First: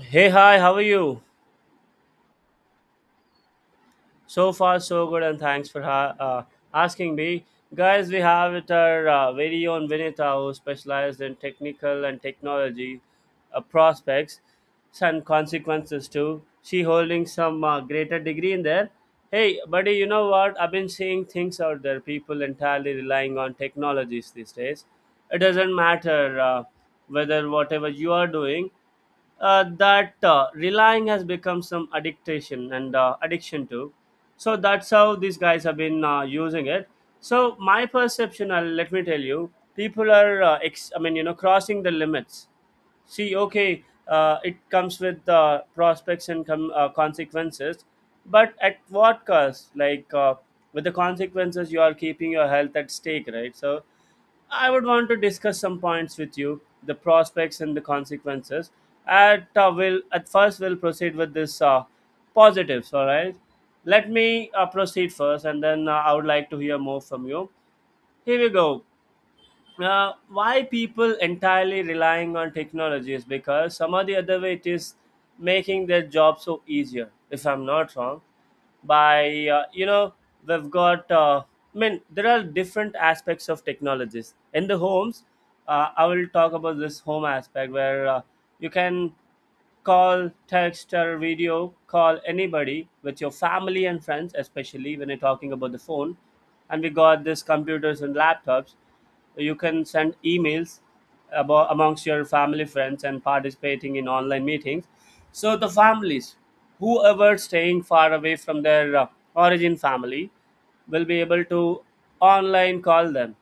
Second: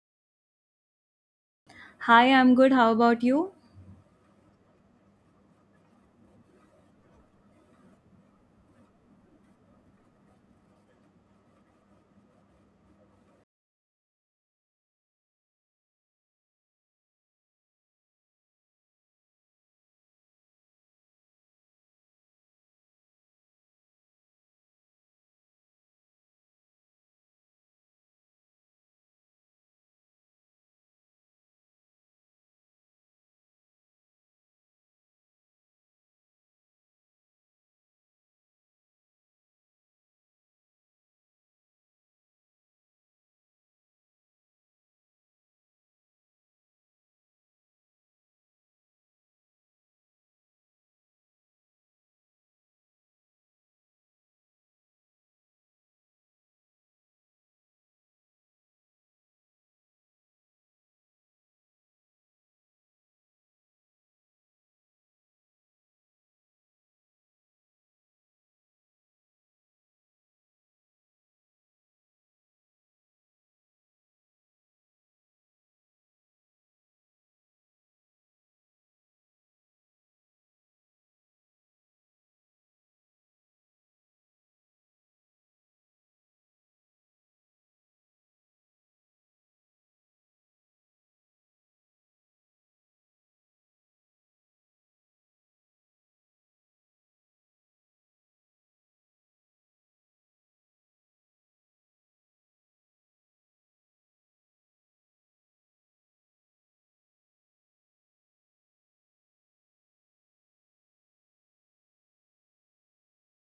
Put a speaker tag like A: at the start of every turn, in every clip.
A: Hey, hi, how are you?
B: Hi, I'm good. How about you?
A: So far, so good, and thanks for asking me. Guys, we have it our very own Vinita, who specialized in technical and technology prospects and consequences too. She holding some greater degree in there. Hey, buddy, you know what? I've been seeing things out there. People entirely relying on technologies these days. It doesn't matter whether whatever you are doing. That relying has become some addiction and addiction to, so that's how these guys have been using it. So my perception, let me tell you, people are I mean, crossing the limits. See, okay, it comes with prospects and consequences, but at what cost, like? With the consequences you are keeping your health at stake, right? So I would want to discuss some points with you, the prospects and the consequences. At will at first we'll proceed with this positives. All right, let me proceed first, and then I would like to hear more from you. Here we go. Why people entirely relying on technology is because some or the other way it is making their job so easier, if I'm not wrong, by we've got, I mean, there are different aspects of technologies in the homes. I will talk about this home aspect where you can call, text, or video call anybody with your family and friends, especially when you're talking about the phone. And we got this computers and laptops, you can send emails about amongst your family friends, and participating in online meetings. So the families whoever staying far away from their origin family will be able to online call them.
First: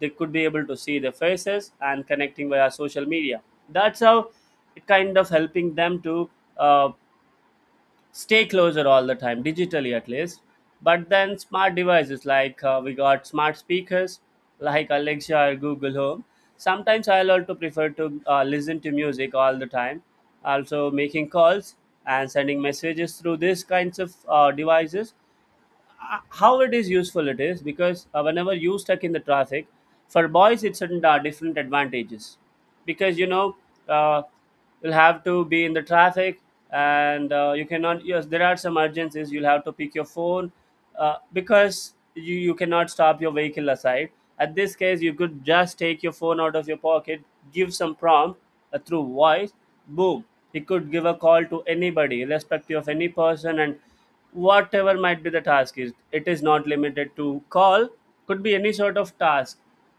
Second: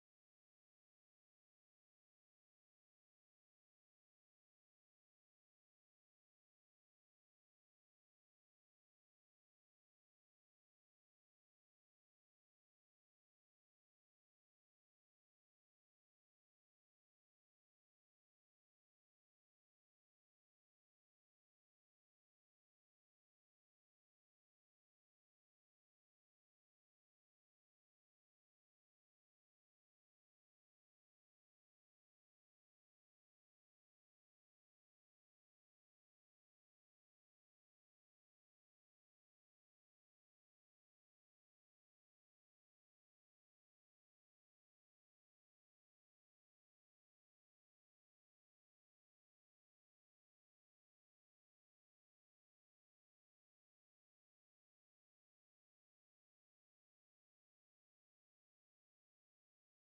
A: They could be able to see their faces and connecting via social media. That's how it kind of helping them to uh, stay closer all the time, digitally at least. But then smart devices, like we got smart speakers like Alexa or Google Home. Sometimes I'll also prefer to listen to music all the time, also making calls and sending messages through these kinds of devices. How it is useful it is because whenever you stuck in the traffic, for boys it's certain different advantages. Because you know, uh, you'll have to be in the traffic, and you cannot. Yes, there are some urgencies, you'll have to pick your phone because you cannot stop your vehicle aside. At this case, you could just take your phone out of your pocket, give some prompt through voice. Boom, he could give a call to anybody irrespective of any person. And whatever might be the task is, it is not limited to call, could be any sort of task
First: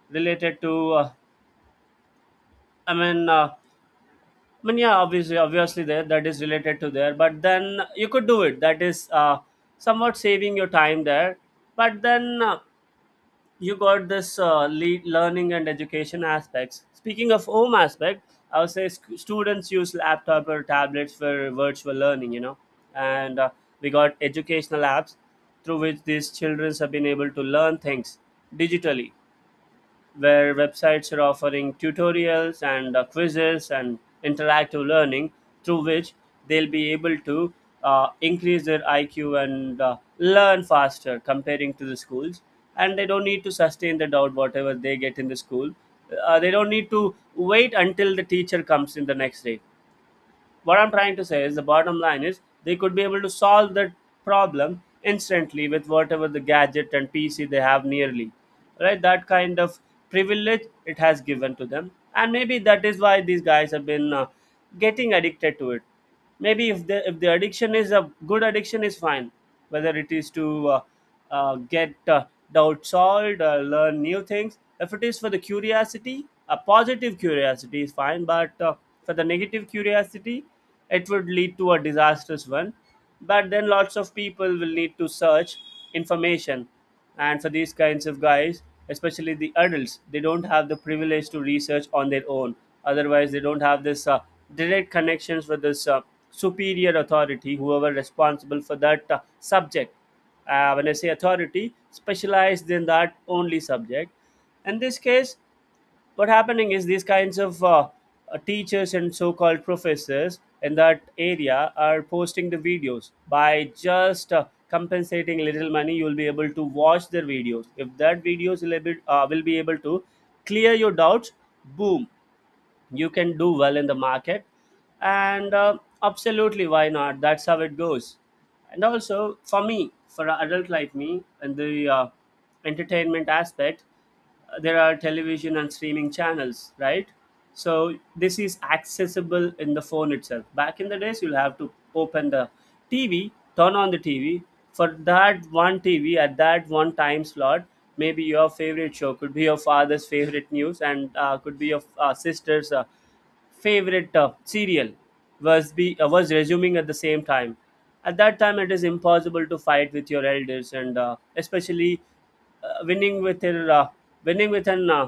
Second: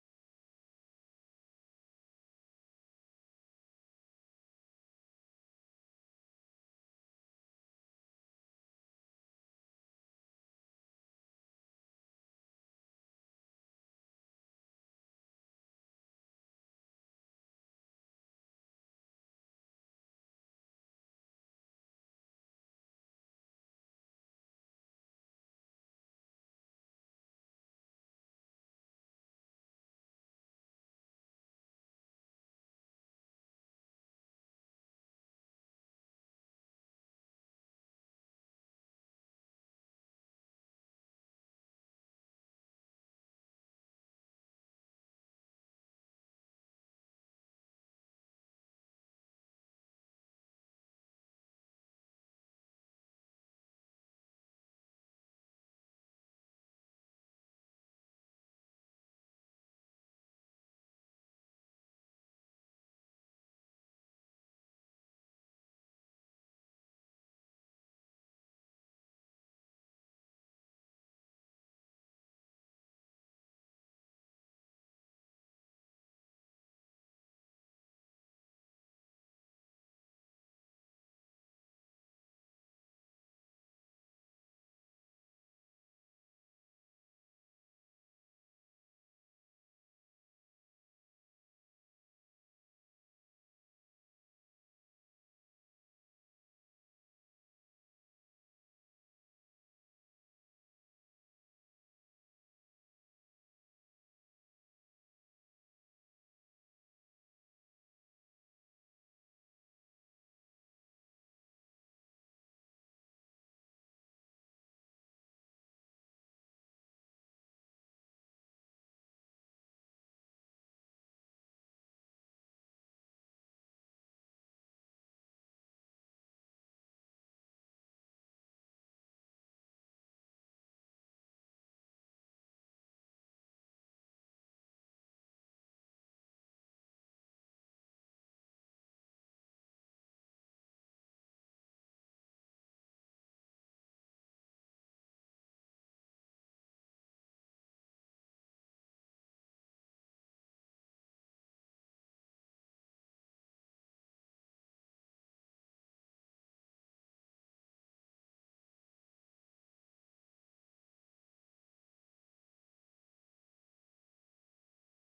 A: related to, I mean, yeah, obviously there that is related to there, but then you could do it, that is somewhat saving your time there. But then you got this lead learning and education aspects. Speaking of home aspect, I would say students use laptop or tablets for virtual learning, and we got educational apps through which these children have been able to learn things digitally, where websites are offering tutorials and quizzes and interactive learning, through which they'll be able to increase their IQ and learn faster comparing to the schools. And they don't need to sustain the doubt whatever they get in the school. They don't need to wait until the teacher comes in the next day. What I'm trying to say is, the bottom line is, they could be able to solve that problem instantly with whatever the gadget and pc they have nearly, right? That kind of privilege it has given to them. And maybe that is why these guys have been getting addicted to it. Maybe if the addiction is a good addiction is fine. Whether it is to get doubt solved, learn new things. If it is for the curiosity, a positive curiosity is fine, but for the negative curiosity, it would lead to a disastrous one. But then lots of people will need to search information. And for these kinds of guys, especially the adults, they don't have the privilege to research on their own. Otherwise, they don't have this direct connections with this superior authority, whoever responsible for that subject. When I say authority, specialized in that only subject. In this case, what happening is these kinds of teachers and so-called professors in that area are posting the videos. By just compensating little money, you'll be able to watch their videos. If that videos will be able to clear your doubts, boom, you can do well in the market. And absolutely, why not? That's how it goes. And also for me, for a adult like me, and the entertainment aspect, there are television and streaming channels, right? So this is accessible in the phone itself. Back in the days, you'll have to open the tv, turn on the tv, for that one tv at that one time slot. Maybe your favorite show could be your father's favorite news, and could be your sister's favorite serial was resuming at the same time. At that time it is impossible to fight with your elders, and especially winning with an winning with an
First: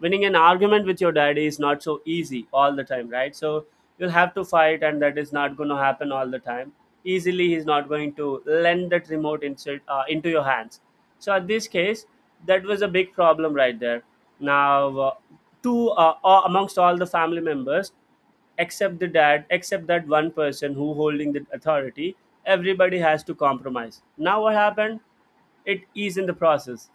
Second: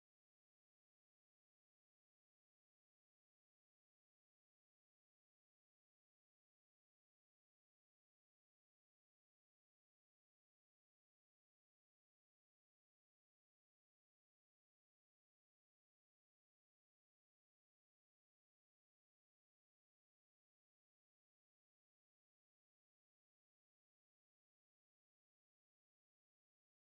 A: winning an argument with your daddy is not so easy all the time, right? So you'll have to fight, and that is not going to happen all the time easily. He's not going to lend that remote insert into your hands. So, at this case, that was a big problem right there. Now, amongst all the family members, except the dad, except that one person who holding the authority, everybody has to compromise. Now what happened? It is in the process,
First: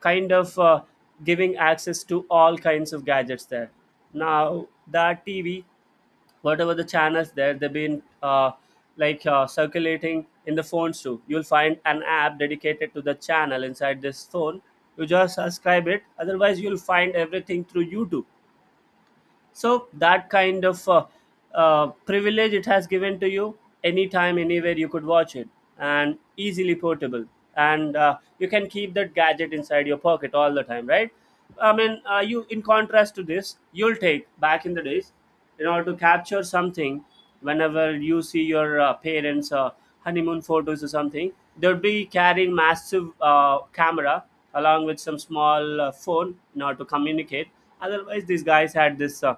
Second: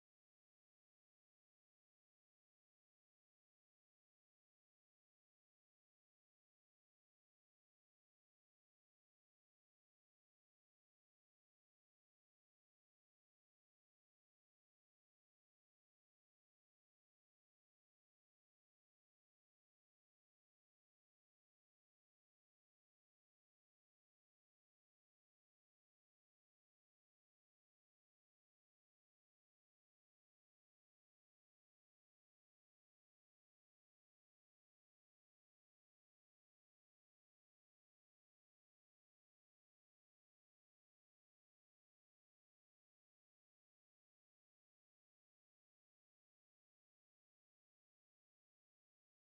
A: kind of giving access to all kinds of gadgets there. Now that TV, whatever the channels there, they've been like, circulating in the phones too. You'll find an app dedicated to the channel inside this phone, you just subscribe it. Otherwise, you'll find everything through YouTube. So that kind of privilege it has given to you. Anytime, anywhere you could watch it, and easily portable. And you can keep that gadget inside your pocket all the time, right? I mean, you, in contrast to this, you'll take back in the days, in order to capture something, whenever you see your parents honeymoon photos or something, they'd be carrying massive camera along with some small phone in order to communicate. Otherwise, these guys had this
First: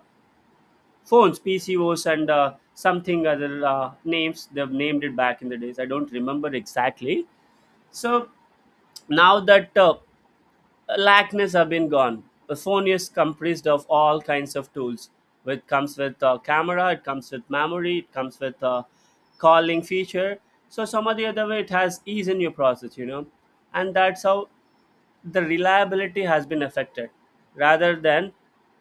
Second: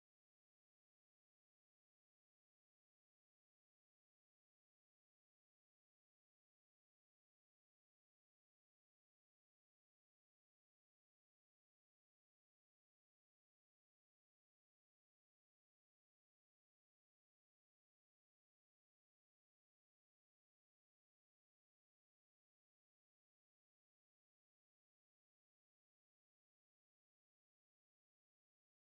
A: phones, pcos and something, other names they've named it back in the days, I don't remember exactly. So now that lackness have been gone, the phone is comprised of all kinds of tools. It comes with camera, it comes with memory, it comes with calling feature. So some of the other way it has ease in your process, and that's how the reliability has been affected. Rather than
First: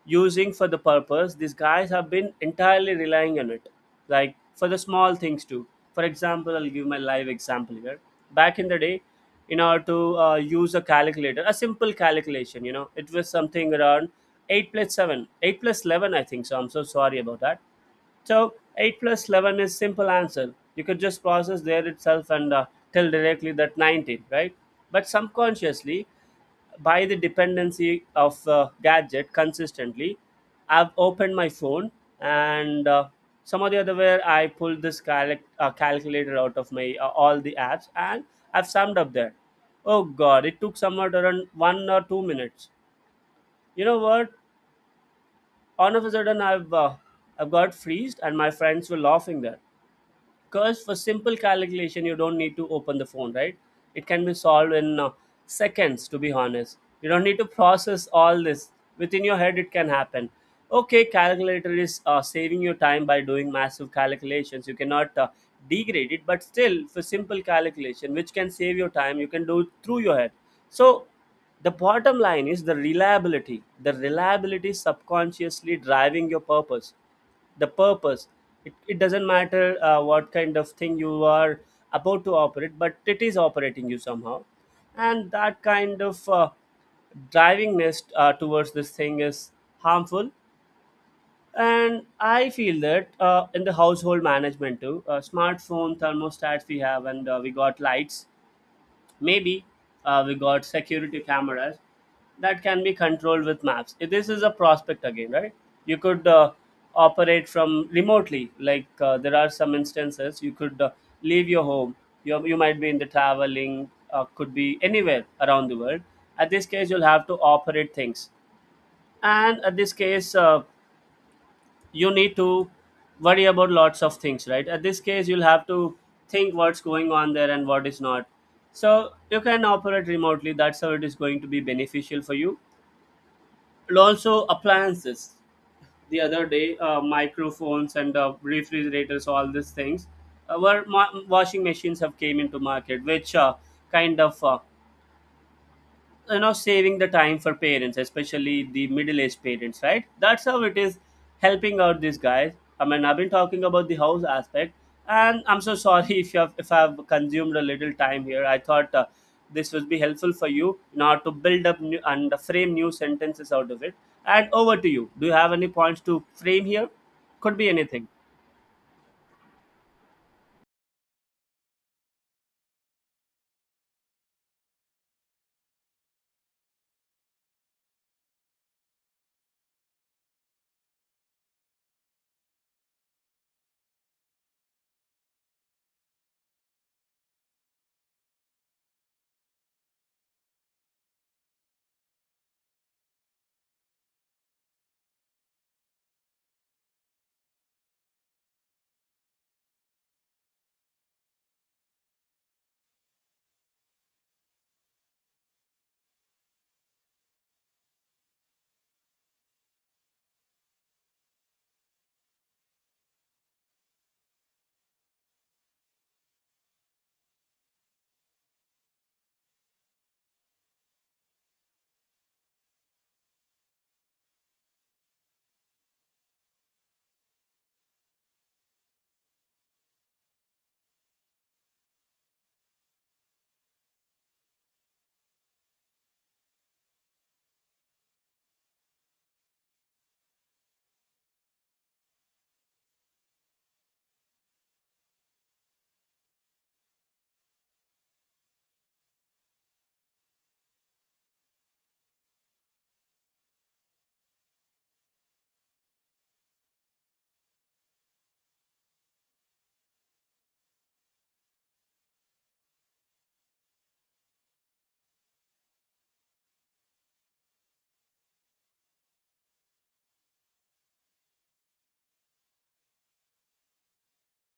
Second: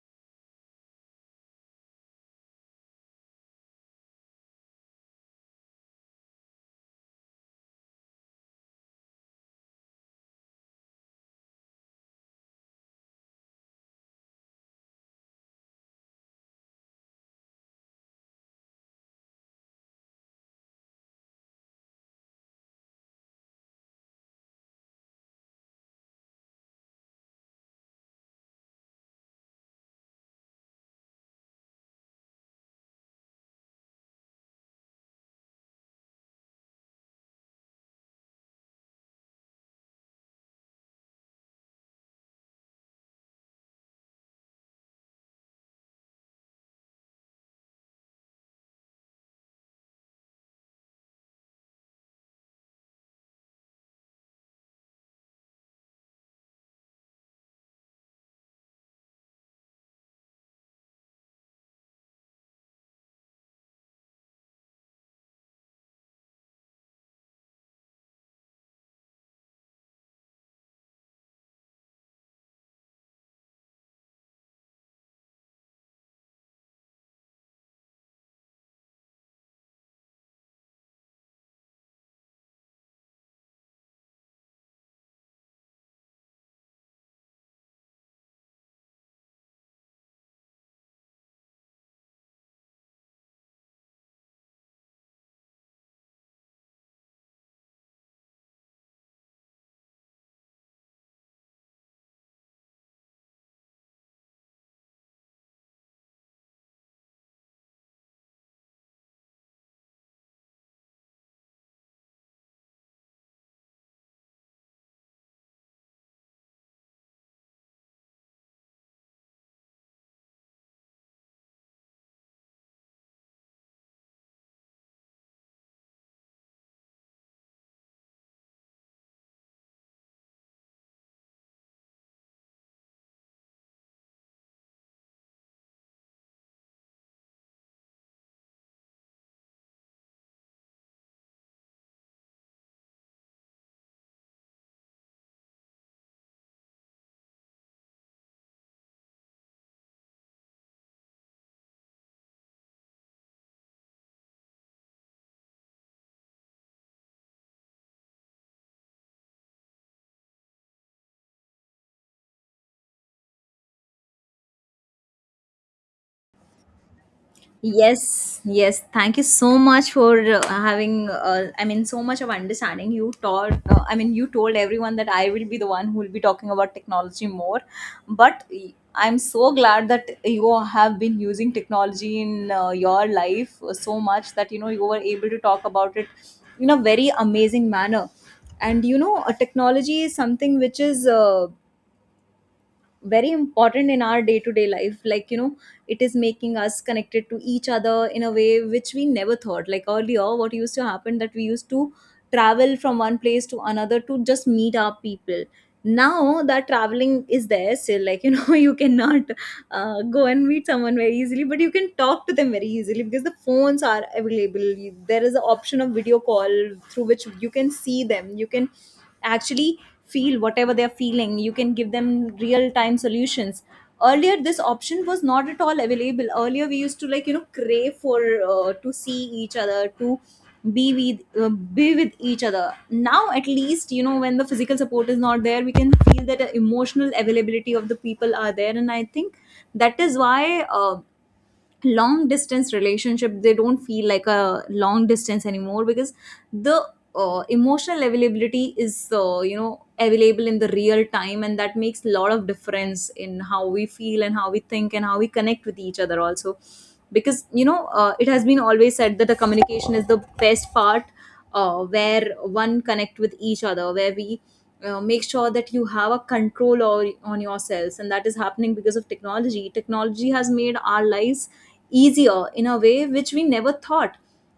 A: using for the purpose, these guys have been entirely relying on it, like for the small things too. For example, I'll give my live example here. Back in the day, in order to use a calculator, a simple calculation, it was something around 8 plus 7, 8 plus 11, I think, so I'm so sorry about that. So 8 plus 11 is simple answer. You could just process there itself and tell directly that 19, right? But subconsciously, by the dependency of gadget consistently, I've opened my phone, and some of the other where I pulled this calculator out of my all the apps, and I've summed up there. Oh god, it took somewhat around 1 or 2 minutes. You know what, all of a sudden, I've got freezed, and my friends were laughing there. Because for simple calculation, you don't need to open the phone, right? It can be solved in seconds, to be honest. You don't need to process all this. Within your head, it can happen. Okay, calculator is saving your time by doing massive calculations. You cannot degrade it, but still, for simple calculation, which can save your time, you can do it through your head. So, the bottom line is the reliability. The reliability is subconsciously driving your purpose, the purpose. It doesn't matter what kind of thing you are about to operate, but it is operating you somehow. And that kind of drivingness towards this thing is harmful. And I feel that in the household management too, smartphone thermostats we have, and we got lights maybe, we got security cameras that can be controlled with maps. This is a prospect again, right? You could operate from remotely. Like, there are some instances you could leave your home. You might be in the traveling, could be anywhere around the world. At this case, you'll have to operate things, and at this case, you need to worry about lots of things, right? At this case, you'll have to think what's going on there and what is not. So you can operate remotely. That's how it is going to be beneficial for you. And also appliances, the other day, microphones and refrigerators, all these things. Washing machines have came into market, which kind of, you know, saving the time for parents, especially the middle-aged parents, right? That's how it is helping out these guys. I mean, I've been talking about the house aspect, and I'm so sorry if you have, if I've consumed a little time here. I thought this would be helpful for you now to build up new, and frame new sentences out of it. And over to you. Do you have any points to frame here? Could be anything.
B: Yes, yes. Thank you so much for having. I mean, so much of understanding. You taught. I mean, you told everyone that I will be the one who will be talking about technology more. But I'm so glad that you have been using technology in your life so much that you were able to talk about it in a very amazing manner. And a technology is something which is, very important in our day to day life, like it is making us connected to each other in a way which we never thought. Like earlier, what used to happen, that we used to travel from one place to another to just meet our people. Now, that traveling is there still, like you cannot go and meet someone very easily, but you can talk to them very easily, because the phones are available. There is an option of video call through which you can see them. You can actually feel whatever they're feeling. You can give them real time solutions. Earlier this option was not at all available. Earlier we used to, like, crave for, to see each other, to be be with each other. Now at least, when the physical support is not there, we can feel that emotional availability of the people are there, and I think that is why, long distance relationship they don't feel like a long distance anymore, because the emotional availability is available in the real time, and that makes a lot of difference in how we feel and how we think and how we connect with each other also. Because it has been always said that the communication is the best part, where one connect with each other, where we make sure that you have a control or, on yourselves, and that is happening because of technology. Technology has made our lives easier in a way which we never thought.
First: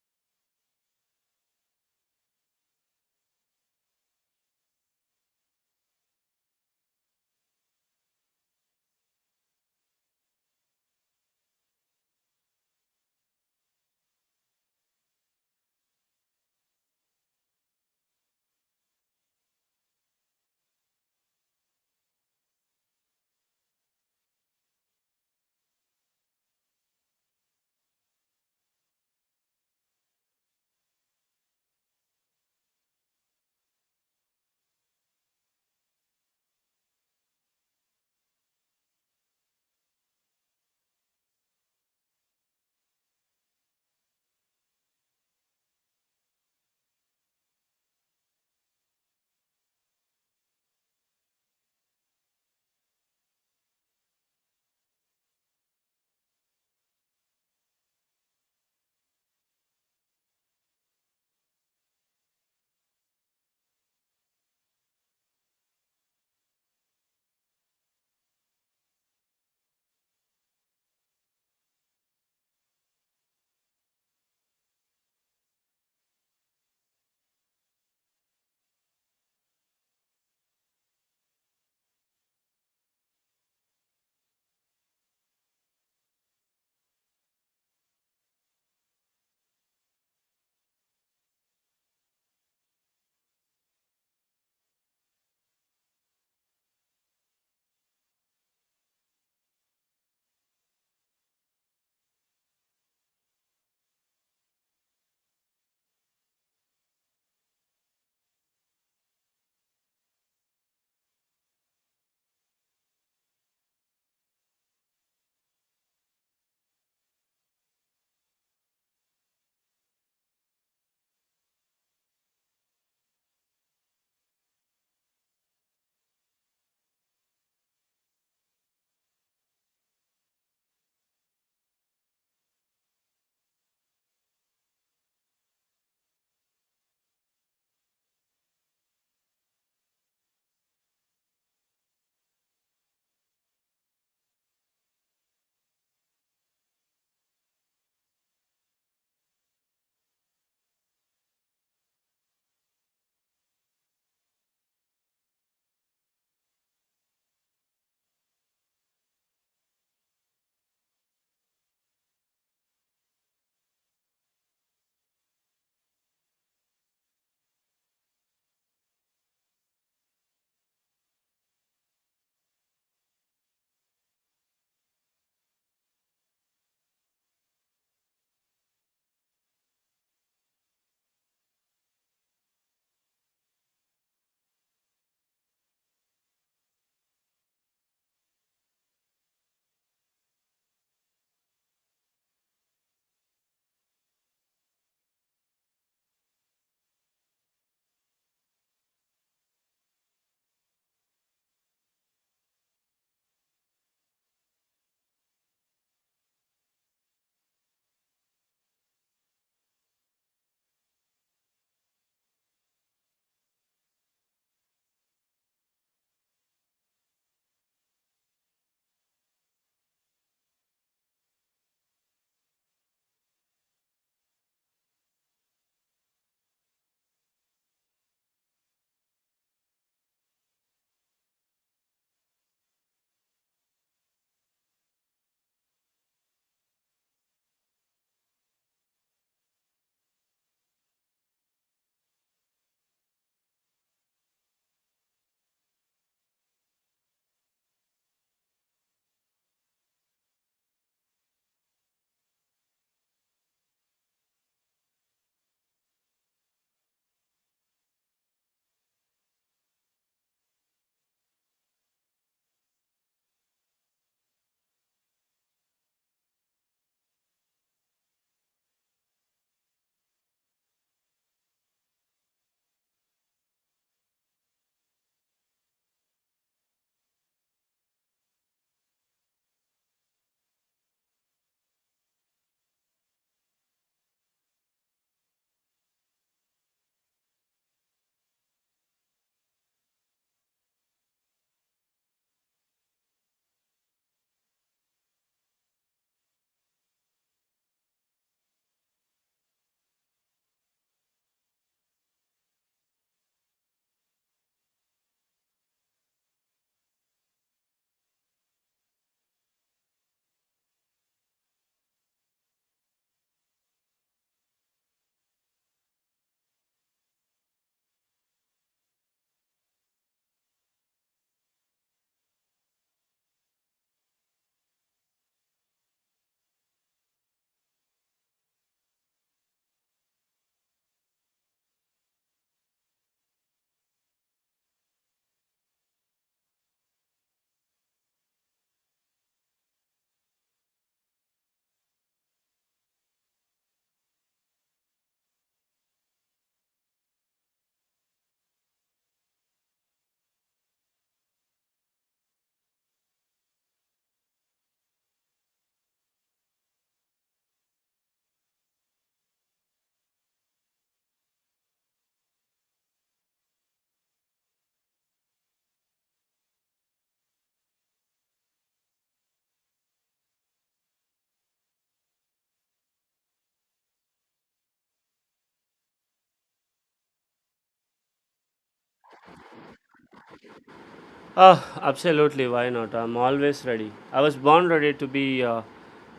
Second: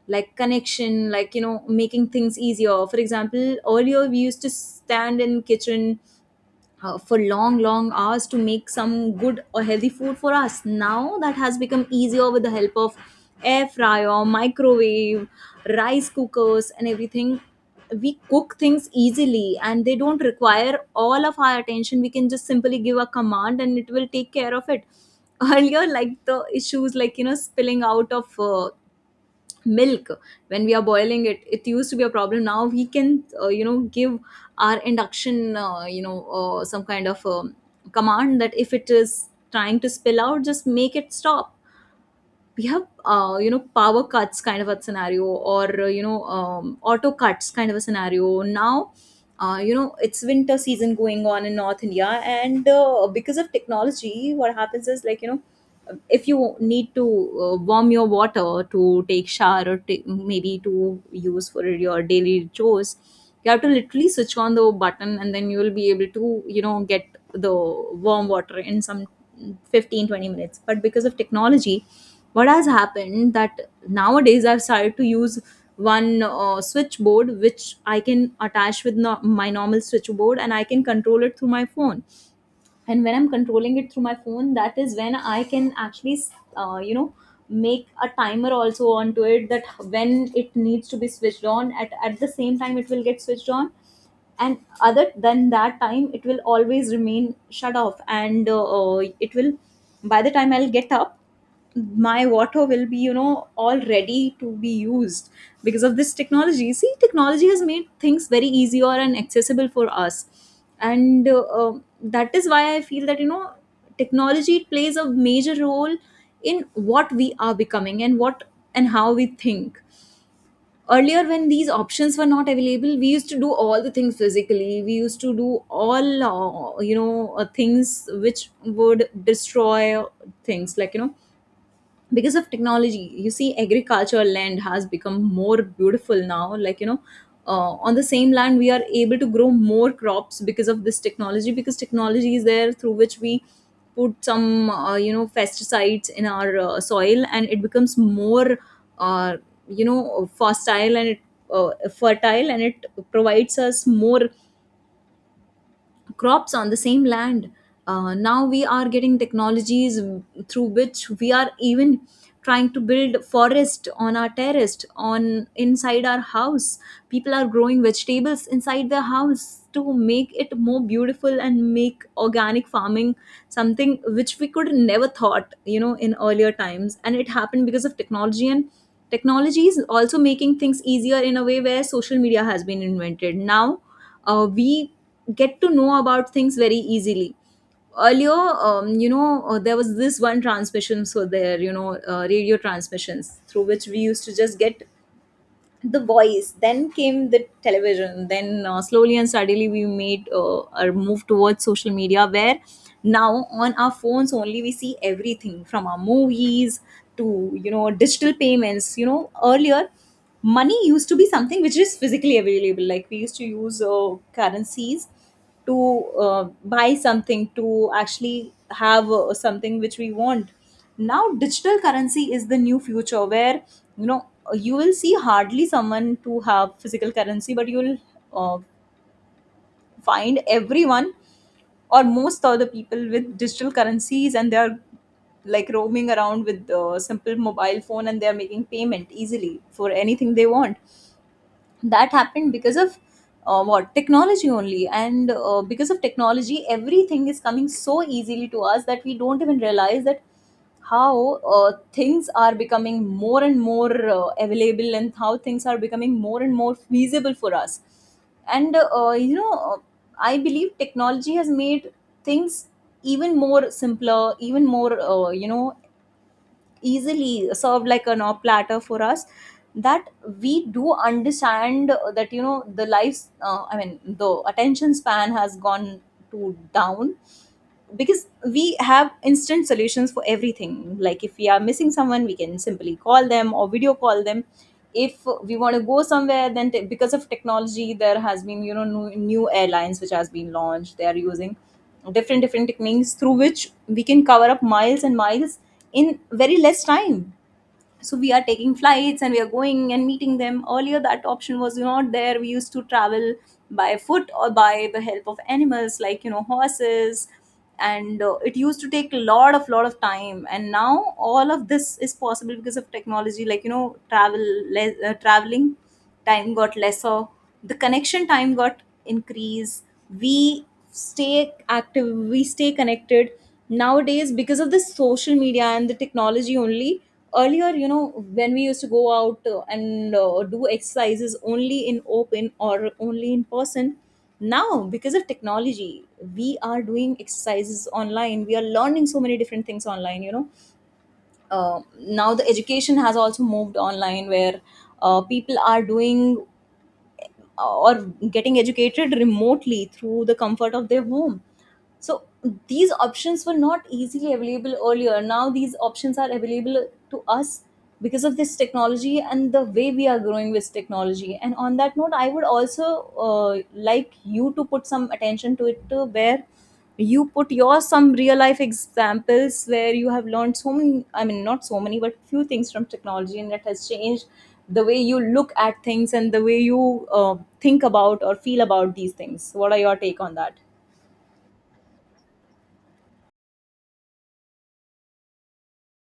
B: Like connection, like making things easier. For example, earlier we used to stand in kitchen, for long long hours, to make some good or healthy food for us. Now that has become easier with the help of air fryer, microwave, rice cookers and everything. We cook things easily, and they don't require all of our attention. We can just simply give a command and it will take care of it. Earlier, like the issues, like spilling out of milk, when we are boiling it, it used to be a problem. Now we can, give our induction, some kind of command, that if it is trying to spill out, just make it stop. We have, power cuts kind of a scenario, or auto cuts kind of a scenario now. It's winter season going on in North India, and because of technology, what happens is, like if you need to warm your water to take shower, or maybe to use for your daily chores, you have to literally switch on the button, and then you will be able to get the warm water in some 15-20 minutes. But because of technology, what has happened that nowadays I've started to use one switchboard, which I can attach with my normal switchboard, and I can control it through my phone. And when I'm controlling it through my phone, that is when I can actually, uh, you know make a timer also onto it, that when it needs to be switched on at the same time, it will get switched on, and other than that time it will always remain shut off. And it will, by the time I'll get up, my water will be all ready to be used, because of this technology. See, technology has made things very easier and accessible for us. And that is why I feel that technology plays a major role in what we are becoming, and what and how we think. Earlier, when these options were not available, we used to do all the things physically. We used to do all, things which would destroy things, like because of technology, you see, agricultural land has become more beautiful now. Like on the same land we are able to grow more crops, because of this technology. Because technology is there, through which we put some, pesticides in our soil, and it becomes more uh, you know fertile and it fertile, and it provides us more crops on the same land. Now we are getting technologies through which we are even trying to build forest on our terrace, on inside our house. People are growing vegetables inside their house to make it more beautiful and make organic farming, something which we could never thought, in earlier times, and it happened because of technology. And technology is also making things easier in a way where social media has been invented. Now, we get to know about things very easily. Earlier, there was this one transmission. So there, radio transmissions through which we used to just get the voice. Then came the television. Then, slowly and steadily, we made, our move towards social media, where now on our phones only we see everything, from our movies to digital payments. Earlier, money used to be something which is physically available. Like we used to use currencies to buy something, to actually have something which we want. Now, digital currency is the new future, where you know you will see hardly someone to have physical currency, but you'll uh, find everyone, or most of the people, with digital currencies, and they are like roaming around with a simple mobile phone, and they are making payment easily for anything they want. That happened because of what, technology only. And because of technology, everything is coming so easily to us that we don't even realize that how things are becoming more and more available, and how things are becoming more and more feasible for us. And I believe technology has made things even more simpler, even more, easily served like an op platter for us. That we do understand that the lives, I mean the attention span has gone to down, because we have instant solutions for everything. Like if we are missing someone, we can simply call them or video call them. If we want to go somewhere, then because of technology, there has been new airlines which has been launched. They are using different different techniques through which we can cover up miles and miles in very less time. So we are taking flights and we are going and meeting them. Earlier that option was not there. We used to travel by foot, or by the help of animals, like horses, and it used to take a lot of time. And now all of this is possible because of technology. Like traveling time got lesser. The connection time got increased. We stay active. We stay connected nowadays because of the social media and the technology only. Earlier, when we used to go out, and do exercises only in open or only in person. Now because of technology, we are doing exercises online. We are learning so many different things online. Now the education has also moved online, where people are doing, or getting educated remotely through the comfort of their home. So these options were not easily available earlier. Now these options are available to us because of this technology and the way we are growing with technology. And on that note, I would also like you to put some attention to it too, where you put your some real life examples where you have learned so many, I mean, not so many but few things from technology, and it has changed the way you look at things and the way you think about or feel about these things. What are your take on that?
A: Oh, absolutely. Why not? I'm always ready. I was born ready to be uh,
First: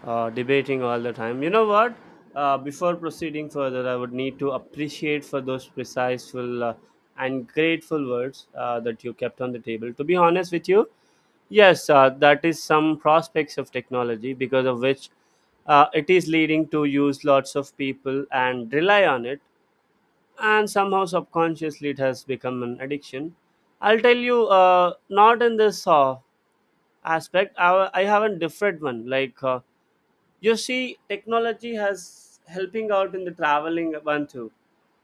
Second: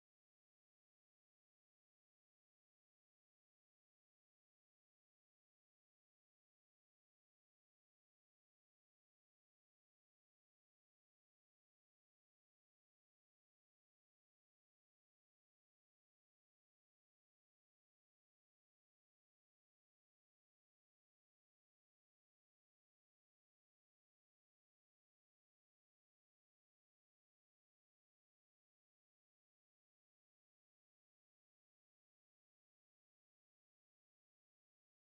A: uh, debating all the time. You know what? Before proceeding further, I would need to appreciate for those preciseful and grateful words that you kept on the table. To be honest with you, yes, that is some prospects of technology because of which it is leading to use lots of people and rely on it, and somehow subconsciously it has become an addiction. I'll tell you, not in this aspect. I have a different one. Like, you see, technology has helping out in the traveling one too.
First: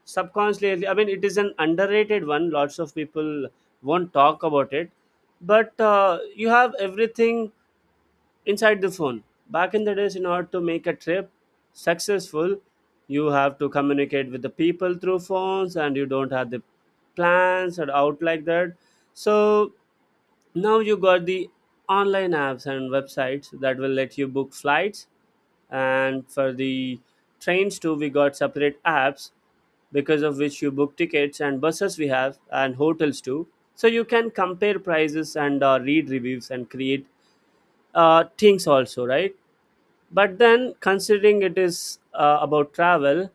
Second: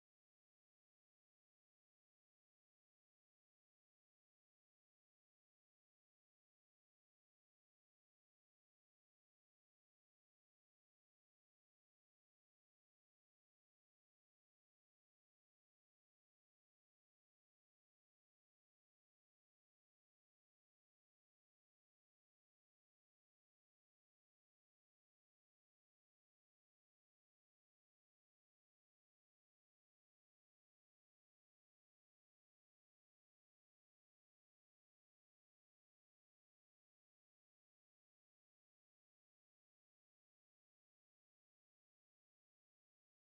A: Subconsciously, I mean, it is an underrated one. Lots of people won't talk about it, but you have everything inside the phone. Back in the days, in order to make a trip successful, you have to communicate with the people through phones, and you don't have the plans or out like that. So now you got the online apps and websites that will let you book flights, and for the trains too, we got separate apps because of which you book tickets, and buses we have, and hotels too. So you can compare prices and read reviews and create things also, right? But then, considering it is about travel,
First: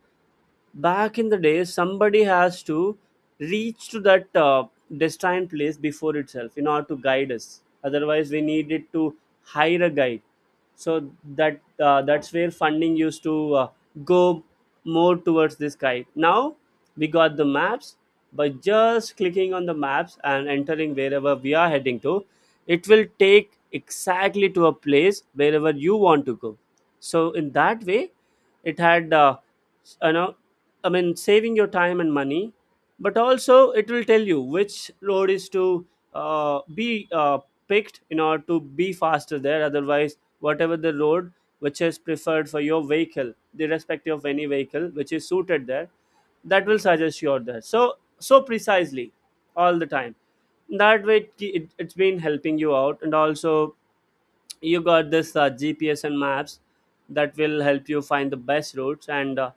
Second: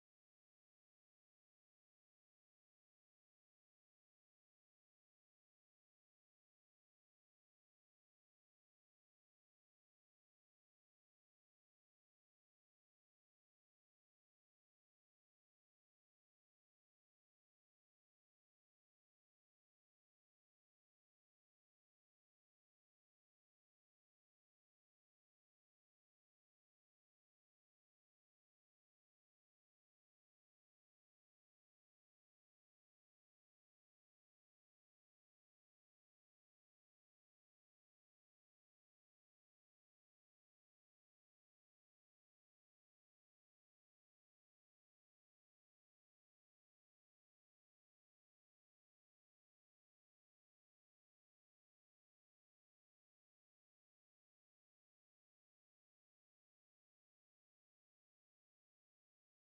A: back in the day, somebody has to reach to that destined place before itself in order to guide us. Otherwise, we needed to hire a guide. So that that's where funding used to go more towards this guide. Now we got the maps. By just clicking on the maps and entering wherever we are heading to, it will take exactly to a place wherever you want to go. So in that way, it had you know, I mean, saving your time and money. But also, it will tell you which road is to be picked in order to be faster there. Otherwise, whatever the road which is preferred for your vehicle, the respective of any vehicle which is suited there, that will suggest you out there. So, so precisely all the time. That way, it's been helping you out. And also, you got this GPS and maps that will help you find the best routes, and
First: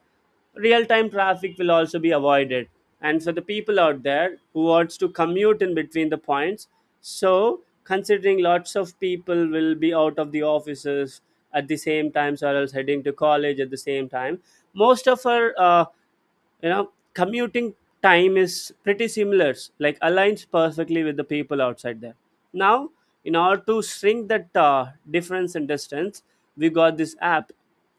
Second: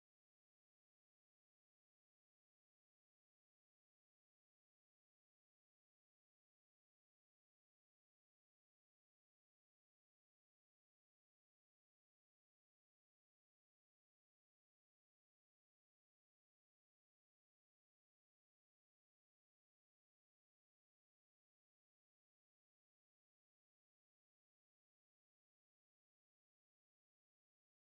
A: real time traffic will also be avoided. And for the people out there who wants to commute in between the points, so considering lots of people will be out of the offices at the same times, or else heading to college at the same time, most of our you know, commuting time is pretty similar, like aligns perfectly with the people outside there. Now, in order to shrink that difference in distance, we got this app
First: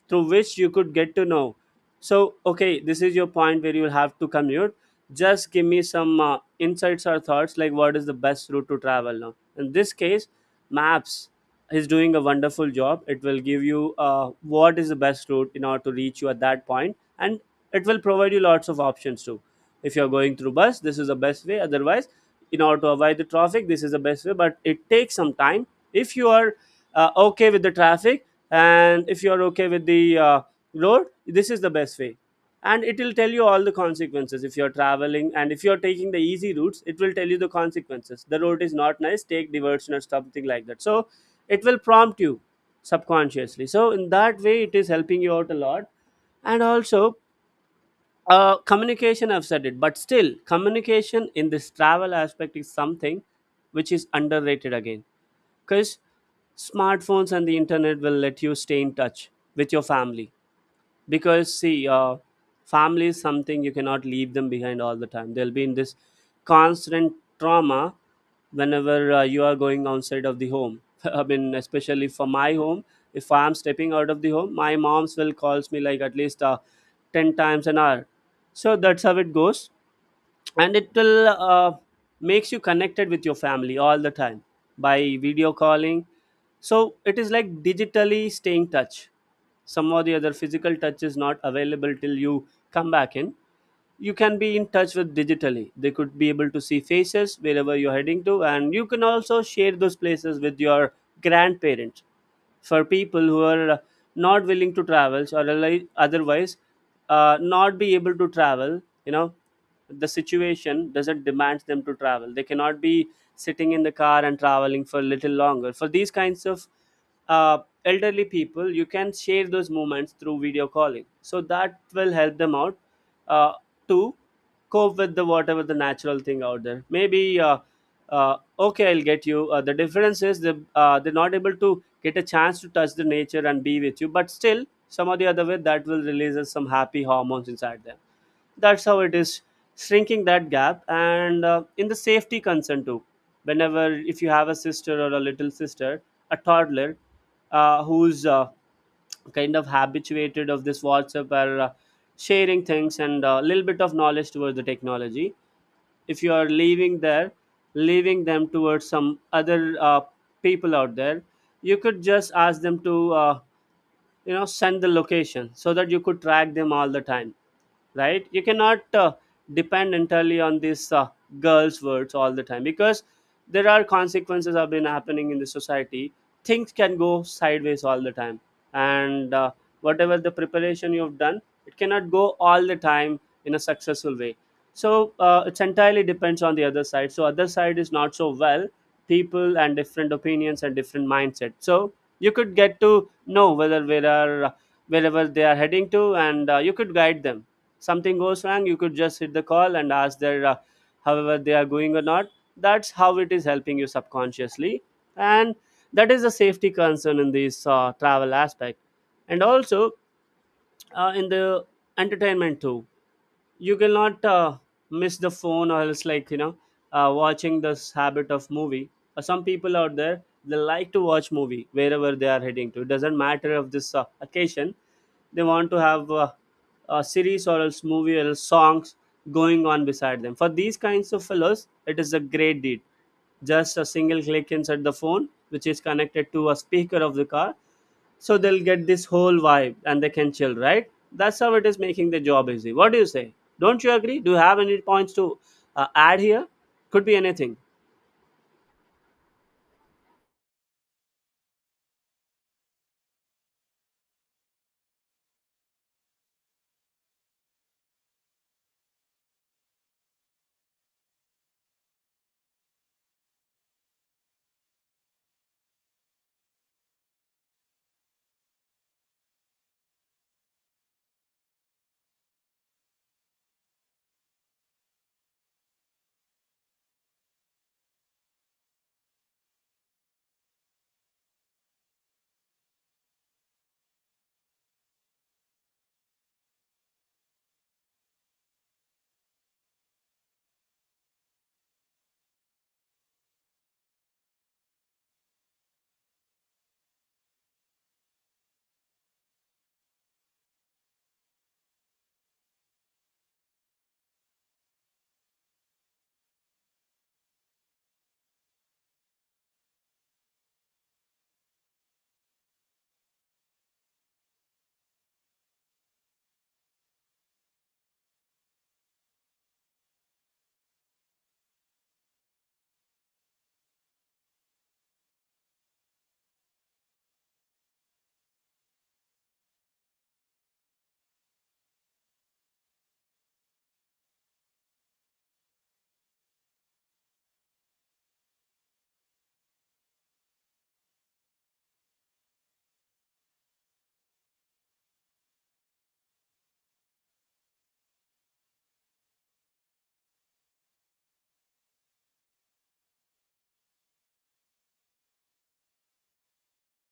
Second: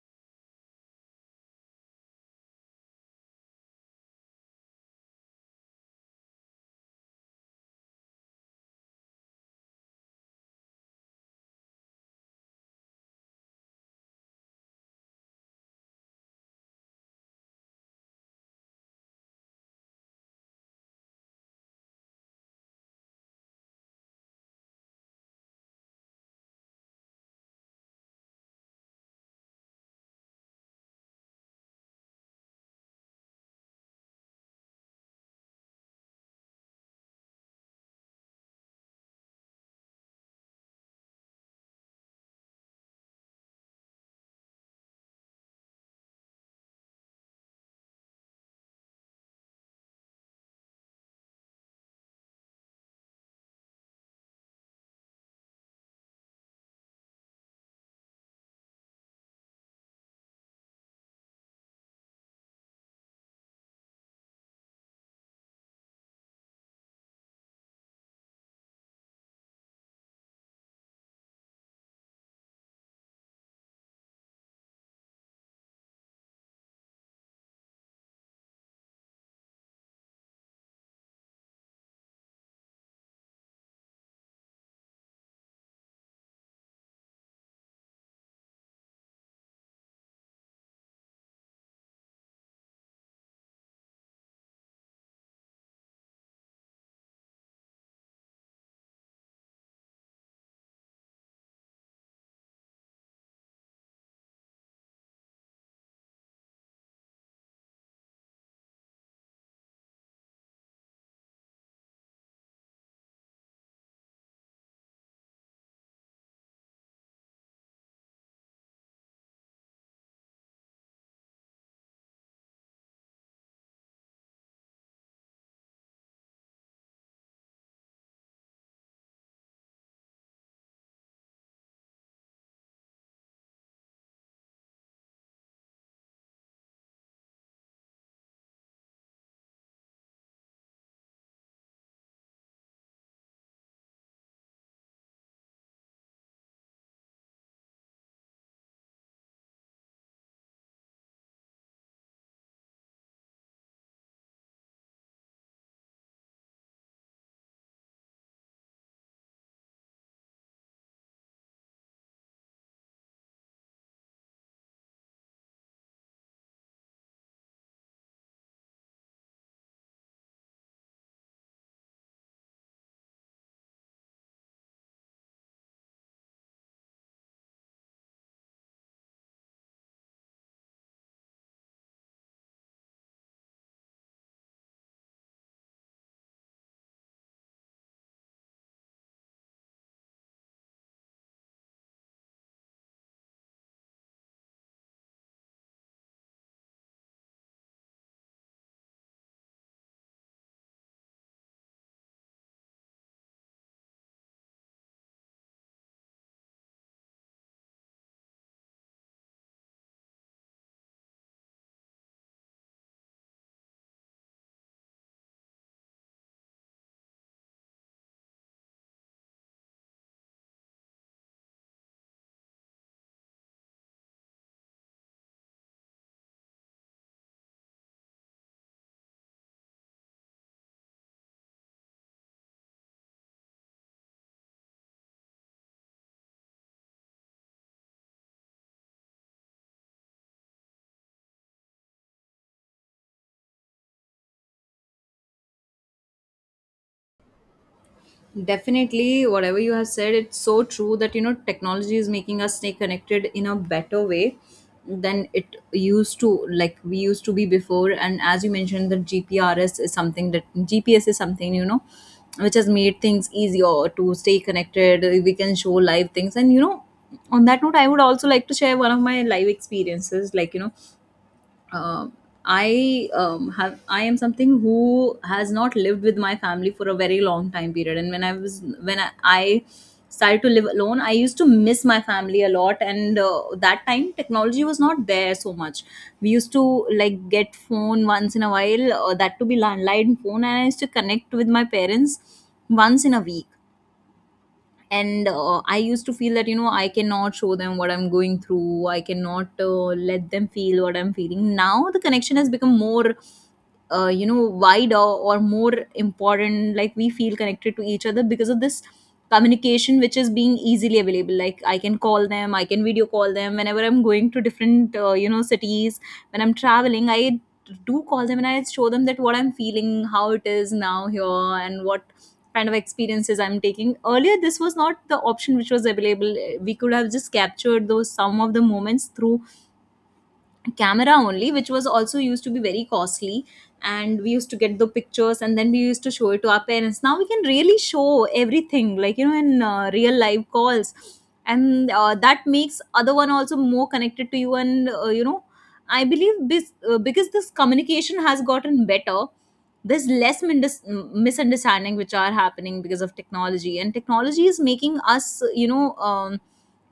A: through which you could get to know. So okay, this is your point where you'll have to commute. Just give me some insights or thoughts, like what is the best route to travel now. In this case, maps is doing a wonderful job. It will give you what is the best route in order to reach you at that point. And it will provide you lots of options too. If you're going through bus, this is the best way. Otherwise, in order to avoid the traffic, this is the best way, but it takes some time. If you are okay with the traffic, and if you are okay with the road, this is the best way. And it will tell you all the consequences. If you're traveling, and if you're taking the easy routes, it will tell you the consequences: the road is not nice, take diversion or something like that. So it will prompt you subconsciously. So in that way, it is helping you out a lot. And also, communication, I've said it, but still, communication in this travel aspect is something which is underrated again. Because smartphones and the internet will let you stay in touch with your family. Because see, family is something you cannot leave them behind all the time. They'll be in this constant trauma whenever you are going outside of the home. I mean, especially for my home, if I'm stepping out of the home, my mom's will calls me like at least 10 times an hour. So that's how it goes. And it will makes you connected with your family all the time by video calling. So it is like digitally staying touch. Some or the other physical touch is not available till you come back in. You can be in touch with digitally. They could be able to see faces wherever you're heading to, and you can also share those places with your grandparents. For people who are not willing to travel, or otherli- otherwise not be able to travel, you know, the situation doesn't demand them to travel. They cannot be sitting in the car and traveling for a little longer. For these kinds of uh, elderly people, you can share those moments through video calling, so that will help them out uh, to cope with the whatever the natural thing out there. Maybe uh, okay, I'll get you. The difference is, the they're not able to get a chance to touch the nature and be with you. But still, some or the other way, that will release us some happy hormones inside them. That's how it is shrinking that gap. And in the safety concern too, whenever, if you have a sister or a little sister, a toddler who's kind of habituated of this WhatsApp, or sharing things and a little bit of knowledge towards the technology, if you are leaving there, leaving them towards some other people out there, you could just ask them to you know, send the location so that you could track them all the time, right? You cannot depend entirely on this girls words all the time, because there are consequences have been happening in the society. Things can go sideways all the time. And whatever the preparation you've done, it cannot go all the time in a successful way. So it's entirely depends on the other side. So other side is not so well. People and different opinions and different mindset. So you could get to know whether where are wherever they are heading to, and you could guide them. Something goes wrong, you could just hit the call and ask their however they are going or not. That's how it is helping you subconsciously. And that is a safety concern in this travel aspect. And also, in the entertainment too, you cannot miss the phone, or else, like, you know, watching this habit of movie. Some people out there, they like to watch movie wherever they are heading to. It doesn't matter of this occasion. They want to have a series, or else movie, or else songs going on beside them. For these kinds of fellows, it is a great deed. Just a single click inside the phone which is connected to a speaker of the car, so they'll get this whole vibe and they can chill, right? That's how it is making the job easy. What do you say? Don't you agree? Do you have any points to add here? Could be anything.
B: Definitely, whatever you have said, it's so true that technology is making us stay connected in a better way than it used to, like we used to be before. And as you mentioned, that GPRS is something, that GPS is something which has made things easier to stay connected. We can show live things, and on that note, I would also like to share one of my live experiences, uh, I am something who has not lived with my family for a very long time period. And when I started to live alone, I used to miss my family a lot. And that time technology was not there so much. We used to like get phone once in a while, that to be landline phone, and I used to connect with my parents once in a week. And I used to feel that I cannot show them what I'm going through, I cannot let them feel what I'm feeling. Now the connection has become more wider or more important, like we feel connected to each other because of this communication which is being easily available. Like I can call them, I can video call them whenever I'm going to different cities. When I'm traveling, I do call them and I show them that what I'm feeling, how it is now here, and what kind of experiences I'm taking. Earlier, this was not the option which was available. We could have just captured those some of the moments through camera only, which was also used to be very costly, and we used to get the pictures and then we used to show it to our parents. Now we can really show everything, like you know in real live calls. And that makes other one also more connected to you. And I believe this, because this communication has gotten better, there's less misunderstanding which are happening because of technology. And technology is making us,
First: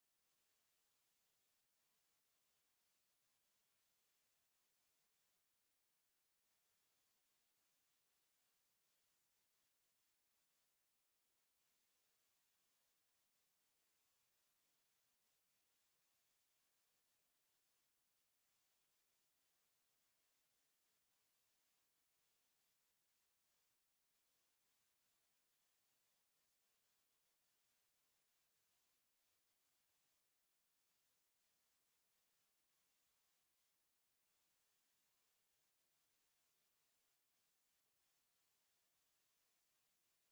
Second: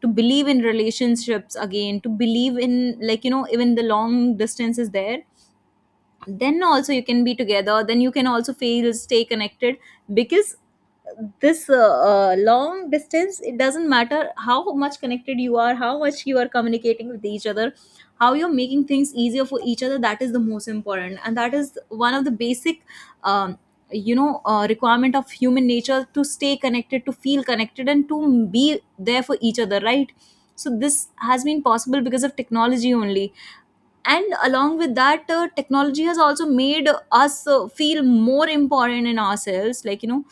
B: to believe in relationships again, to believe in, even the long distance is there, then also you can be together, then you can also feel stay connected. Because this long distance, it doesn't matter how much connected you are, how much you are communicating with each other, how you're making things easier for each other. That is the most important, and that is one of the basic um, requirement of human nature, to stay connected, to feel connected, and to be there for each other, right? So this has been possible because of technology only. And along with that, technology has also made us feel more important in ourselves. Like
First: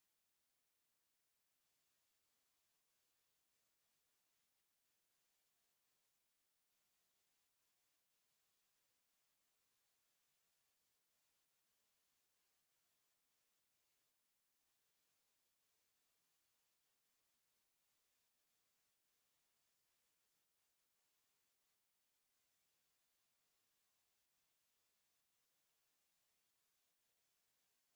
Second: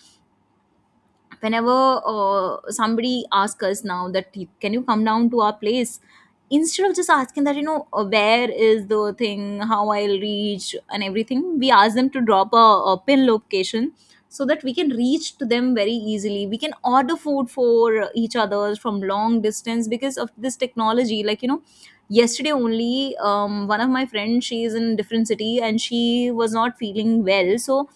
B: whenever somebody asks us now that, "Hey, can you come down to our place," instead of just asking that, where is the thing, how I'll reach and everything, we ask them to drop a pin location, so that we can reach to them very easily. We can order food for each other from long distance because of this technology. Like yesterday only, one of my friends, she is in different city, and she was not feeling well, so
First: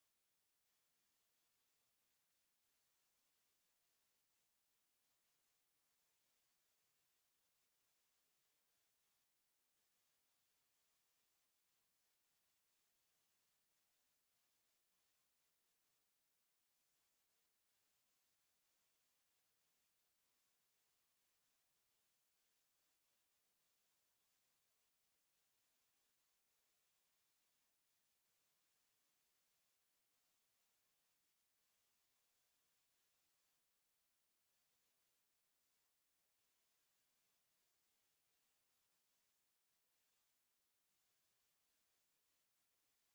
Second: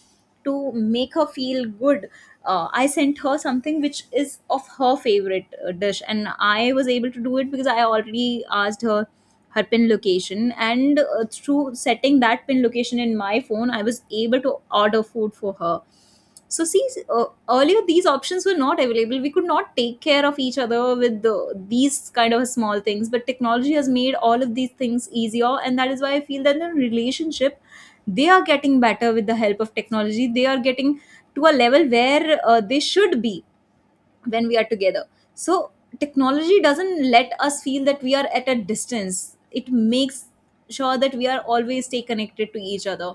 B: to make her feel good, I sent her something which is of her favorite dish, and I was able to do it because I already asked her her pin location, and through setting that pin location in my phone, I was able to order food for her. So, see, earlier these options were not available. We could not take care of each other with the, these kind of small things, but technology has made all of these things easier, and that is why I feel that in a relationship, they are getting better with the help of technology, they are getting to a level where they should be when we are together. So technology doesn't let us feel that we are at a distance. It makes sure that we are always stay connected to each other.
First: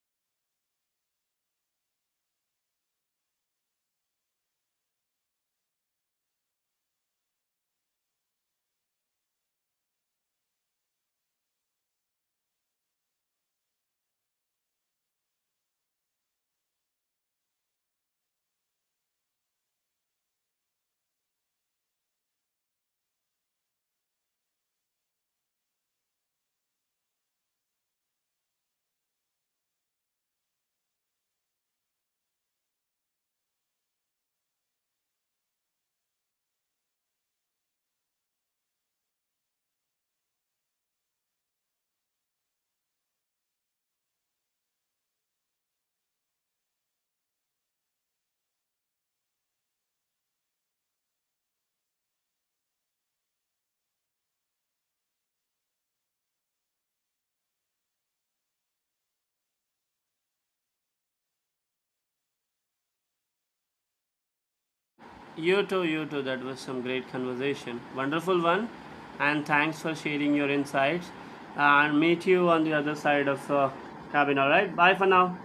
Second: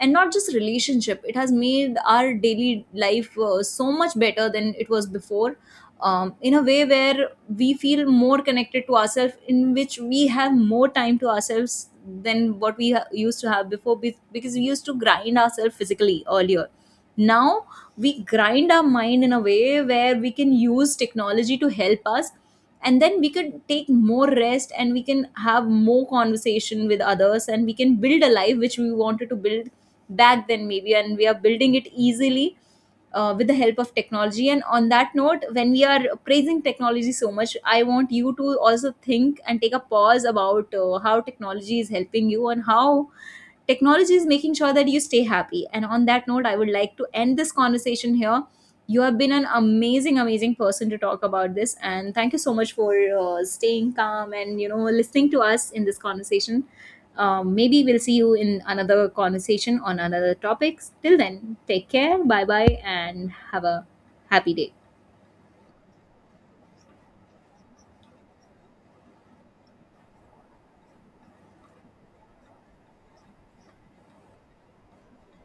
B: And not just relationship, it has made our daily life so much better than it was before, in a way where we feel more connected to ourselves, in which we have more time to ourselves than what used to have before, because we used to grind ourselves physically earlier. Now we grind our mind in a way where we can use technology to help us, and then we could take more rest and we can have more conversation with others, and we can build a life which we wanted to build back then maybe, and we are building it easily with the help of technology. And on that note, when we are praising technology so much, I want you to also think and take a pause about how technology is helping you, and how technology is making sure that you stay happy. And on that note, I would like to end this conversation here. You have been an amazing, amazing person to talk about this, and thank you so much for staying calm and listening to us in this conversation. Maybe we'll see you in another conversation on another topics. Till then, take care, bye bye, and have a happy day.
A: You too, you too. That was some great conversation. Wonderful one. And thanks for sharing your insights. And meet you on the other side of the cabin. All right. Bye for now.